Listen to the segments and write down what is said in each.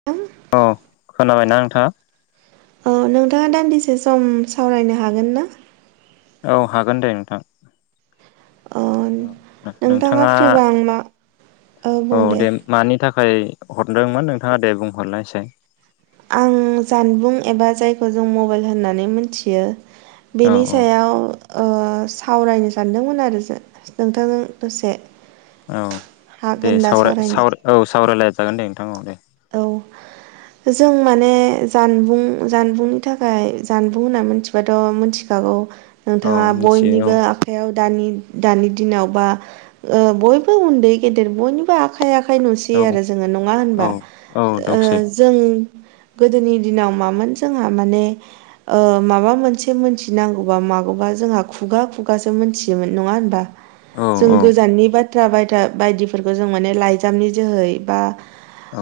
[unintelligible] अ खोनाबायना नोंथाङा? औ नोंथाङा दान्दिसे सम सावरायनो हागोन ना? औ हागोन दे नोंथां। अ नोंथाङा फ्रिबा आं मा औ दे मानि थाखाय हरदोंमोन नोंथाङा दे बुंहरलाय एसे। आं जानबुं एबा जायखौ जों मबाइल होननानै मिथियो औ बेनि औ सायाव ओ सावरायनो सानदोंमोन आरो जा नोंथांजों दसे। औ दे हागोन दा सावरा सावरायनो सावरा औ सावरायलायजागोन दे नोंथां औ दे। औ। जों माने जानबुं जानबुंनि थाखाय जानबुं होनना मिथि थ' मिथिखागौ औ नोंथाङा मिथियो बयनिबो आखायाव दानि दानि दिनाव बा बयबो उन्दै गेदेर बयनिबो आखा खाइ आखाइ नुसै औ आरो जोङो नङा औ औ होनबा? औ ओ दंसै। जों गोदोनि दिनाव मामोन जोंहा माने ओ माबा मोनसे मोनथिनांगौबा मागौबा जोंहा खुगा खुगासो मोनथियोमोन नङा होनबा? औ जों औ गोजाननि बाथ्रा बायथा बायदिफोरखौ जों माने लाइजामनि जोहै बा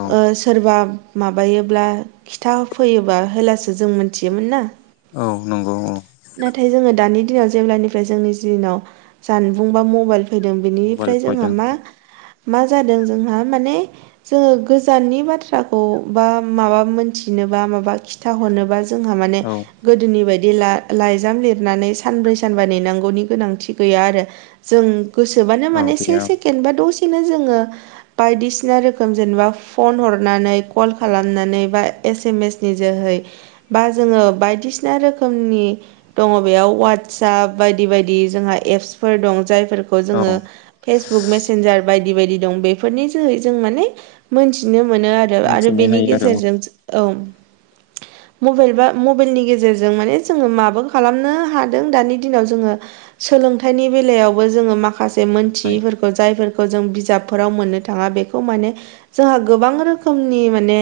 औ सोरबा माबायोब्ला खिथा होफैयोबा होलासो जों मोनथियोमोन ना औ नंगौ औ नाथाय जोङो दानि दिनाव जेब्लानिफ्राय जोंनि दिनाव जानबुं बा मबाइल फैदों मबाइल बेनिफ्राय जोंहा फैदों मा मा जादों जोंहा माने जोंङो गो गोजाननि बाथ्राखौ बा माबा मोनथिनोबा माबा खिथाहरनोबा जोंहा माने औ गोदोनि बायदि ला लाइजाम लिरनानै सानब्रै सानबा नेनांगौनि गोनांथि गैया आरो जों गोसोबानो औ माने से गैया सेकेण्ड बा दसेनो जोङो बायदिसिना रोखोम जेनेबा फन हरनानै कल खालामनानै बा एस एम एस नि जोहै बा जोङो बायदिसिना रोखोमनि दङ बेयाव वाटसाप बायदि बायदि जोंहा एपसफोर दं जायफोरखौ औ जोङो फेसबुक मेसेनजार बायदि बायदि दं बेफोरनि जोहै जों माने नुनो मोनो आरो आरो मिथिनो बेनि हायो आरो औ गेजेरजों औ मबाइल बा मबाइलनि गेजेरजों माने जोङो माबा खालामनो हादों दानि दिनाव जोङो सोलोंथाइनि बेलायावबो जोङो माखासे जे सोलोंथाइ मोनथियैफोरखौ जायफोरखौ जों बिजाबफोराव मोननो थाङा बेखौ माने जोंहा गोबां रोखोमनि माने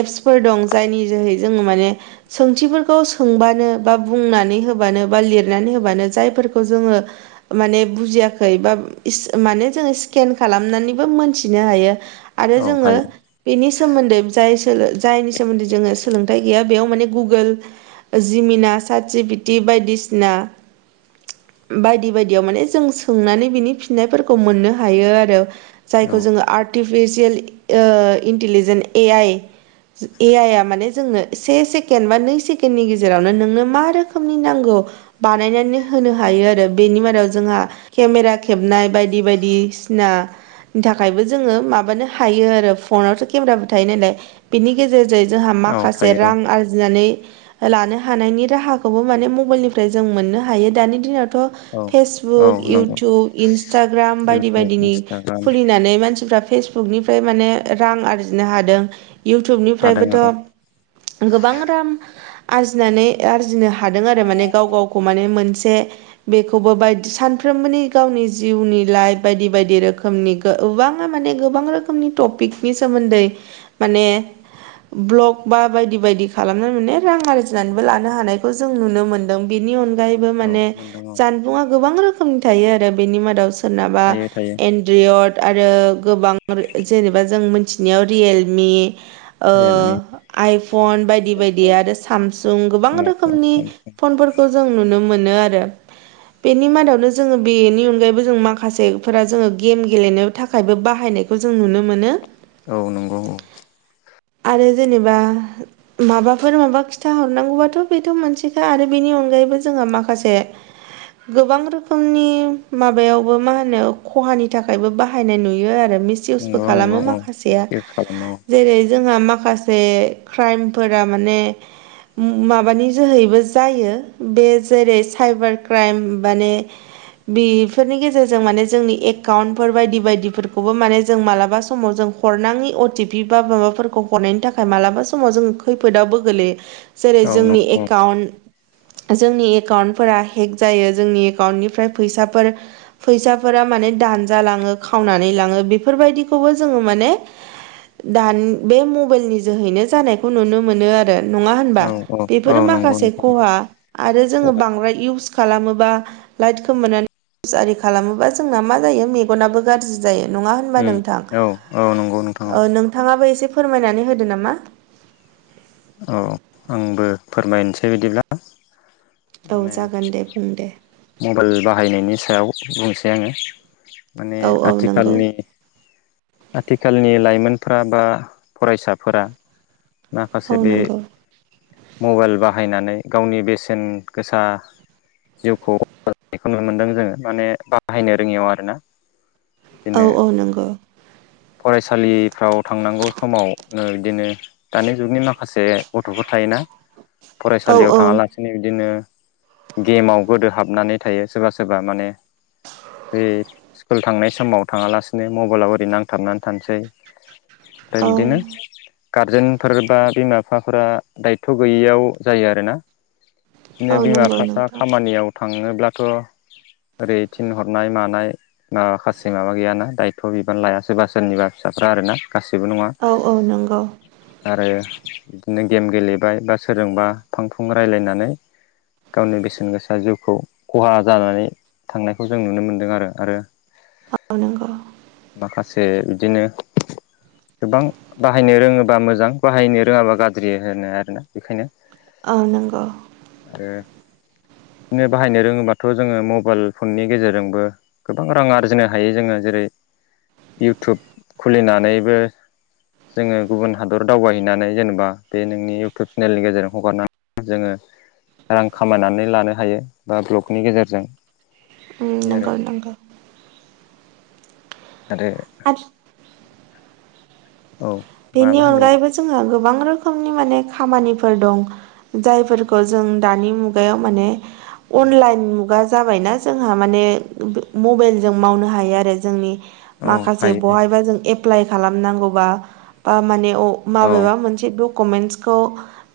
एपसफोर दं जायनि जोहै जोङो माने सोंथिफोरखौ सोंबानो बा बुंनानै होबानो बा लिरनानै होबानो जायफोरखौ जोङो माने बुजियाखै बा माने जोङो स्केन खालामनानैबो मोनथिनो हायो आरो औ जोङो हायो बेनि सोमोन्दै जाय सोलो जायनि सोमोन्दै जोङो सोलोंथाइ गैया बेयाव माने गुगोल जिमिना साटिपित बायदिसिना बायदि बायदियाव माने जों सोंनानै बिनि फिन्नायफोरखौ मोननो हायो आरो औ जायखौ जोङो आर्टिफिसियेल ओ इन्टिलिजेन ए आइ ए आइआ माने जोंनो से सेकेण्ड बा नै सेकेण्डनि गेजेरावनो नोंनो मा रोखोमनि नांगौ बानायनानै होनो हायो आरो बेनि मादाव जोंहा केमेरा खेबनाय बायदि बायदि सिना थाखायबो जोङो माबानो हायो आरो फनावथ' केमेराबो थायो नालाय बिनि गेजेरजों जोंहा औ माखासे थायो रां आरजिनानै लानो हानायनि राहाखौबो माने मबाइलनिफ्राय जों मोननो हायो दानि दिनावथ' औ औ फेसबुक नंगौ इउटुब इन्सटाग्राम बायदि इउटुब बायदिनि इन्सटाग्राम खुलिनानै मानसिफ्रा फेसबुक निफ्राय माने रां आरजिनो हादों हादों आरो इउटुबनिफ्रायबोथ' गोबां राम आरजिनानै आरजिनो हादों आरो माने गाव गावखौ माने मोनसे बेखौबो बायद सानफ्रोमबोनि गावनि जिउनि लाइफ बायदि बायदि रोखोमनि गोबाङा माने गोबां रोखोमनि टपिकनि सोमोन्दै माने ब्लक बा बायदि बायदि खालामनानै माने रां आरजिनानैबो लानो हानायखौ जों नुनो मोनदों बेनि अन गायैबै औ माने मोनदों औ जानबुंआ गोबां रोखोमनि थायो आरो बेनि मादाव सोरनाबा थायो थायो एनट रयद आरो गोबां जेनेबा जों मिथिनायाव रियेलमि ओ रियेलमि आइफन बायदि बायदि आइफन आरो सामसुं गोबां स्मार्टफन रोखोमनि सामसुं फनफोर खौ जों नुनो मोनो आरो बेनि मादावनो जोङो बेनि अनगायैबो जों माखासेफोरा जोङो गेम गेलेनो थाखायबो बा हायनाइखौ जों नुनो मोनो। औ नंगौ औ आरो जेनेबा माबाफोर माबा खिथाहरनांगौबाथ' बेथ' मोनसेखा आरो बेनि अनगायैबो जोंहा माखासे गोबां रोखोमनि माबायावबो मा होनो खहानि थाखायबो बाहायनाय नुयो आरो मिसइउसबो नंगौ नंगौ खालामो औ माखासेया मिसइउस खालामो जेरै जोंहा माखासे क्राइमफोरा माने उम माबानि जोहैबो जायो बे जेरै साइबार क्राइम माने बिफोरनि गेजेरजों माने जोंनि एकाउन्टफोर बायदि बायदिफोर खौबो माने जों मालाबा समाव जों हरनाङि अ टि पि बा माबाफोरखौ हरनायनि थाखाय मालाबा समाव जों खैफोदावबो गोग्लैयो। जेरै औ जोंनि नंगौ एकाउन्ट जोंनि एकाउन्टफोरा हेक जायो जोंनि एकाउन्टनिफ्राय फैसाफोर फैसाफोरा माने दानजालाङो खावनानै लाङो। बेफोरबायदिखौबो जोङो माने दानि बे मबाइलनि जोहैनो जानायखौ नुनो मोनो आरो। नङा होनबा औ औ बेफोर औ नंगौ माखासे नोंथां ख'हा आरो जोङो बांद्राय इउस खालामोबा लाइटखौ मोननानैस आरि खालामोबा जोंना मा जायो मेगनाबो गाज्रि जायो। नङा होनबा उम नोंथां? औ औ नंगौ नोंथां ओ नोंथाङाबो एसे फोरमायनानै होदो नामा। औ आंबो फोरमायनोसै बिदिब्ला। औ माने जागोन दे बुं दे [inaudible] मबाइल बाहायनायनि सायाव बुंसै आङो। माने औ औ नंगौ आथिखालनि आथिखालनि लाइमोनफोरा बा फरायसाफोरा माखासे औ बे नंगौ मबाइल बाहायनानै गावनि बेसेन गोसा जिउखौनायखौ ननो मोन्दों जोङो माने बाहायनो रोङियाव आरोना। औ बिदिनो औ नंगौ। फरायसालिफ्राव थांनांगौ समाव ओ बिदिनो दानि जुगनि माखासे गथ'फोर थायोना औ फरायसालियाव औ थाङा ला बिसिनि बिदिनो गेमाव गोदो हाबनानै थायो सोरबा सोरबा माने बे स्कुल थांनाय समाव थाङालासिनो मबाइलाव ओरै नां थाबनानै थानोसै। ओमफ्राय औ बिदिनो गारजेनफोर बा बिमा बिफाफोरा दायथ' गैयियाव जायो आरोना। बिदिनो औ बिमा नंगौ बिफाफ्रा नोंथां खामानियाव थाङोब्लाथ' ओरै थिनहरनाय मानाय माखासे माबा गैयाना दायथ' बिबानो लायासै सोरबा सोरनिबा फिसाफ्रा आरना गासैबो नङा। [inaudible] औ औ नंगौ आरो बिदिनो गेम गेलेबाय बा सोरजोंबा फां फुं रायज्लायनानै गावनि बेसेन गोसा जिउखौ खहा जानानै थांनायखौ जों नुनो मोनदों आरो आरो [unintelligible] [inaudible] माखासे बिदिनो गोबां बाहायनो रोङोबा मोजां बाहायनो रोङाबा गाज्रि होनो आरोना। बेखायनो औ नंगौ। आरो बिदिनो बाहायनो रोङोबाथ' जोङो मबाइल फननि गेजेरजोंबो गोबां रां आरजिनो हायो जोङो जेरै इउटुब खुलिनानैबो जोङो गुबुन हादर दावबायहैनानै जेनेबा बे नोंनि इउटुब चेनेलनि गेजेरजों हगारना जोङो रां खामायनानै लानो हायो बा ब्लकनि गेजेरजों उम बे आरो नंगौ नंगौ। आरो आथि औ। बेनि माबा होनो अनगायैबो जोंहा गोबां रोखोमनि माने खामानिफोर दं। जायफोरखौ जों दानि मुगायाव माने अनलाइन मुगा जाबायना जोंहा बे माने मबाइलजों मावनो हायो आरो जोंनि औ माखासे हायो बहायबा जों एप्लाइ खालामनांगौबा बा माने औ माबेबा मोनसे डकुमेन्टसखौ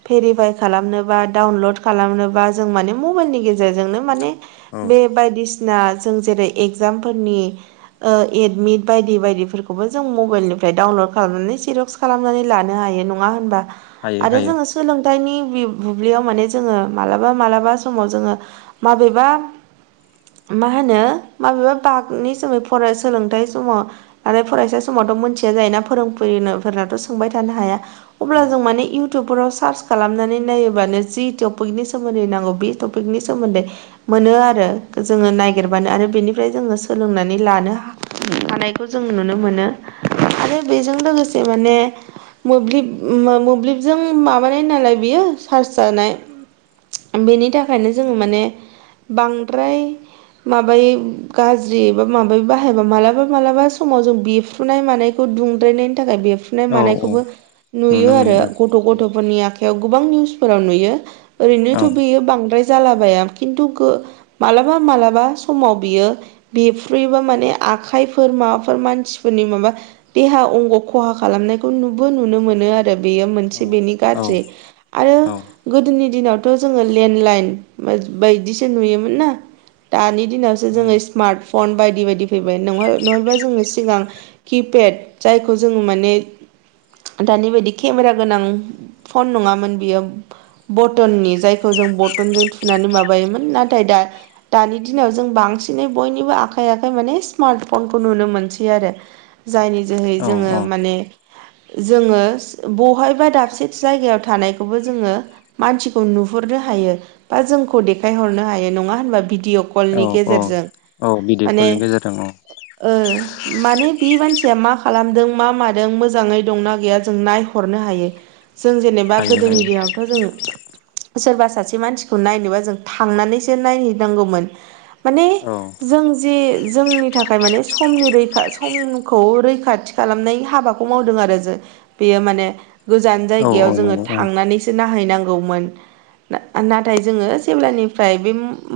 भेरिफाइ खालामनोबा डाउनलड खालामनोबा जों माने मबाइलनि गेजेरजोंनो माने औ बे बायदिसिना जों जेरै एगजामफोरनि ओ एडमिट बायदि बायदिफोरखौबो जों मबाइलनिफ्राय डाउनलड खालामनानै सेर ज खालामनानै लानो हायो नंया होमबाथ हायो आरो हायो जोंङो सोलोंथाइनि बुब्लियाव माने जोङो मालाबा-मालाबा समाव जोङो माबेबा मा होनो माबेबा बागनि सोमै फराय सोलोंथाइ समाव आरो फरायसा समावथ' मोनथिया जायोना फोरोंनो फोरनाथ' सोंबाय थानो हाया अब्ला जों माने इ इउटुबफोराव सार्च खालामनानै नायोब्लानो जि टपिकनि सोमोन्दै नांगौ बे टपिकनि सोमोन्दै मोनो आरो। जोङो मोनो नागिरबानो आरो बेनि फ्राय जोङो सोलोंनानै लानो हानायखौ जों नुनो मोनो। आरो बेजों लोगोसे माने मोब्लिब -मोब्लिबजों माबानाय नालाय बियो चार्ज जानाय बेनि थाखायनो जोङो माने बांद्राय माबायो गाज्रि बबा माबायो बाहायबा मालाबा मालाबा समाव जों बेफ्रू द फुनाय मानायखौ दुंद्रायनायनि थाखाय बेफ्रूनाय औ औ मानायखौबो नुयो नुनो मोनो आरो औ गथ गथ'फोरनि आखायाव गोबां निउसफोराव नुयो औ ओरैनोथ' बियो बांद्राय जालाबायाया खिन्थु मालाबा- मालाबा समाव बियो बेफ्रुयोबा माने आखाइफोर माबाफोर मानसिफोरनि माबा देहा अंग खहा खालामनायखौ नुबो नुनो मोनो आरो। बेयो मोनसे बेनि औ गाज्रि आरो औ गोदोनि दिनावथ' जोङो लेन्डलाइन बायदिसो नुयोमोन ना दानि दिनाव स जोङो स्मार्ट फन बायदि बायदि फैबाय नङाब्ला जोङो सिगां किपेड खौ जोङो माने दानि बायदि केमेरा गोनां फन नङामोन बियो बटननि जाय खौ जों बथनजों थुनानै माबायोमोन नाथाय दा दानि दिनाव जों बांसिनै बयनिबो आखाइ आखाइ माने स्मार्ट फनखौ नुनो मोनसै आरो जायनि जोहै औ जोङो माने- जोङो बहायबा दाबसे जायगायाव थानायखौबो जोङो- मानसिखौ नुहुरनो हायो बा जोंखौ देखायहरनो हायो। नङा होनबा भिडिअ' औ कलनि औ गेजेरजों। औ भिडिअ कलनि माने- गेजेरजों औ ओ माने बे मानसिया मा खालाम खालामदों मा मादों मोजाङै दंना गैया जों नायहरनो हायो। जों जेनेबा- बा हायो हायो गोदोनिरायावथ' जों- सोरबा सासे मानसिखौ नायनोबा जों थांनानैसो नायहैनांगौमोन। माने औ जों जे जोंनि थाखाय माने समनि रैखा समखौ रैखा खा खालामनाय हाबाखौ मावदों आरो बेयो माने गोजान औ औ जायगायाव जों नंगौ औ नायहैनांगौमोन। नाथाय जोङो जेब्लानिफ्राय बे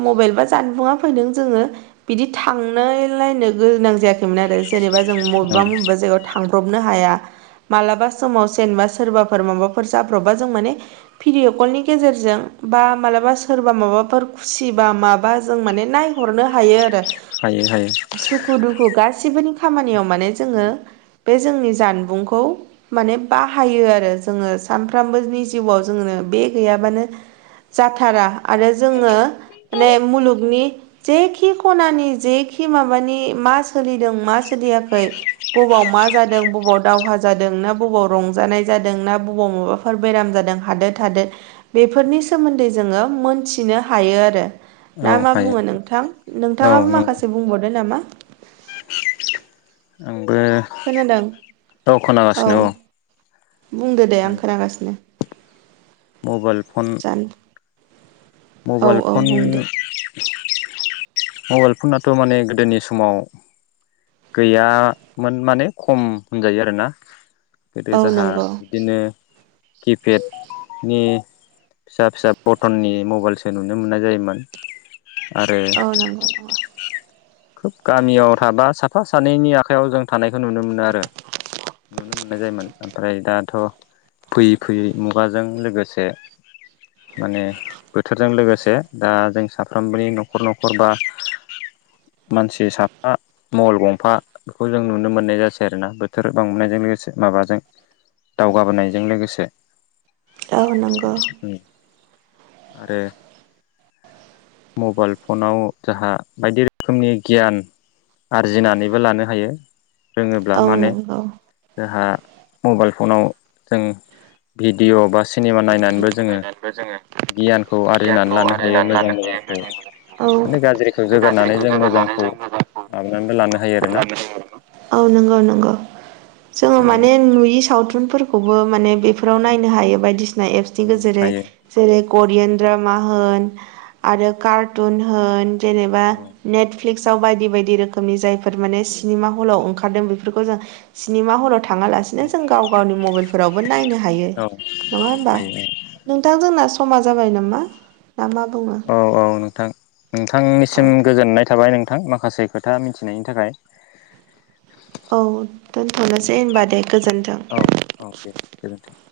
मबाइल बा जानबुंङा फैदों जोङो बिदि थांनोलायनो गोनां जायाखैमोन आरो जेनेबा जों औ बबेबा- मबेबा जायगायाव थांब्रबनो हाया। मालाबा समाव जेनबा सोरबाफोर माबाफोर जाब्रबबा जों माने भिडिय'कलनि गेजेरजों बा मालाबा सोरबा माबाफोर खुसि बा माबा जों माने नाय हरनो हायो। आरो हायो हायो सुखु -दुखु गासिबोनि खामानियाव माने जोङो बे जोंनि जानबुंखौ माने बाहायो आरो जोङो सानफ्रामबोनि जिउआव जोङो बे गैयाबानो जाथारा आरो जोङो माने मुलुगनि जेखि खनानि जेखि माबानि मा सोलिदों मा सोलियाखै बबाव मा जादों बबाव दावहा जादों ना बबाव रंजानाय जादों ना बबाव माबा फोर बेराम जादों हादोर हादोर बेफोरनि सोमोन्दै जोङो मोनथिनो हायो आरो। ना औ मा हायो बुङो नोंथां औ नोंथाङाबो नंगौ माखासे बुंबावदो नामा? आंबो खोनादों औ औ खोनागासिनो बुंदो दे आं माने खोनागासिनो। मबाइल फन जान औ मबाइल औ फन बुं दे मबाइल फनाथ' माने गोदोनि समाव गैयामोन माने खम होनजायो आरोना। गोदो औ जाहा नंगौ बिदिनो किपेडनि फिसा फिसा पटननि मबाइल हलसे नुनो मोननाय जायोमोन आरो औ नंगौ नंगौ खोब गामियाव थाबा साफा सानैनि आखाइायाव जों थानायखौ नुनो मोनो आरो। नुनो मोननाय जायोमोन ओमफ्राय दाथ' फैयै फैयै मुगाजों लोगोसे माने बोथोरजों लोगोसे दा जों साफ्रोमबोनि न'खर न'खर बा मानसि साफा मलबाइल गंफा बेखौ जों नुनो मोननाय जासै आरोना बोथोर बांनायजों लोगोसे माबाजों दावगाबोनायजों लोगोसे। औ नंगौ आरो मबाइल फनाव जाहा बायदि रोखोमनि गियान आरजिनानैबो लानो हायो रोङोब्ला औ माने नंगौ जाहा मबाइल फनाव जों भिडिअ' बा सि सिनेमा नायनानैबो जोङो बा जोङो गियानखौ आरजिनानै लानो हायो मोजां मोजांखौ औ माने गाज्रिखौ जोगारनानै जों मोजां औ नंगौ नंगौ। जोङो माने नुयि सावथुनफोरखौबो माने बेफोराव औ नायनो हायो बायदिसि सिना एप्सनि गेजेरै। हायो जेरै करियान द्रामा होन आरो कारटुन होन जेनेबा औ नेटफ्लिक्सआव बायदि बायदि रोखोमनि जायफोर माने सिनेमा हलाव ओंखारदों बेफोरखौ जों सिनेमा हलाव थाङालासिनो जों गाव गावनि मबाइलफोरावबो नायनो हायो। औ नङा होनबा हायो औ नोंथां जोंना समा जाबाय नामा ना मा बुंङो? औ औ नोंथां नोंथांनिसिम गोजोननाय थाबाय नोंथां माखासे खोथा मिथिनायनि थाखाय। औ दोनथ'नोसै होनबा दे गोजोन्थों। औ औ दे गोजोन्थों।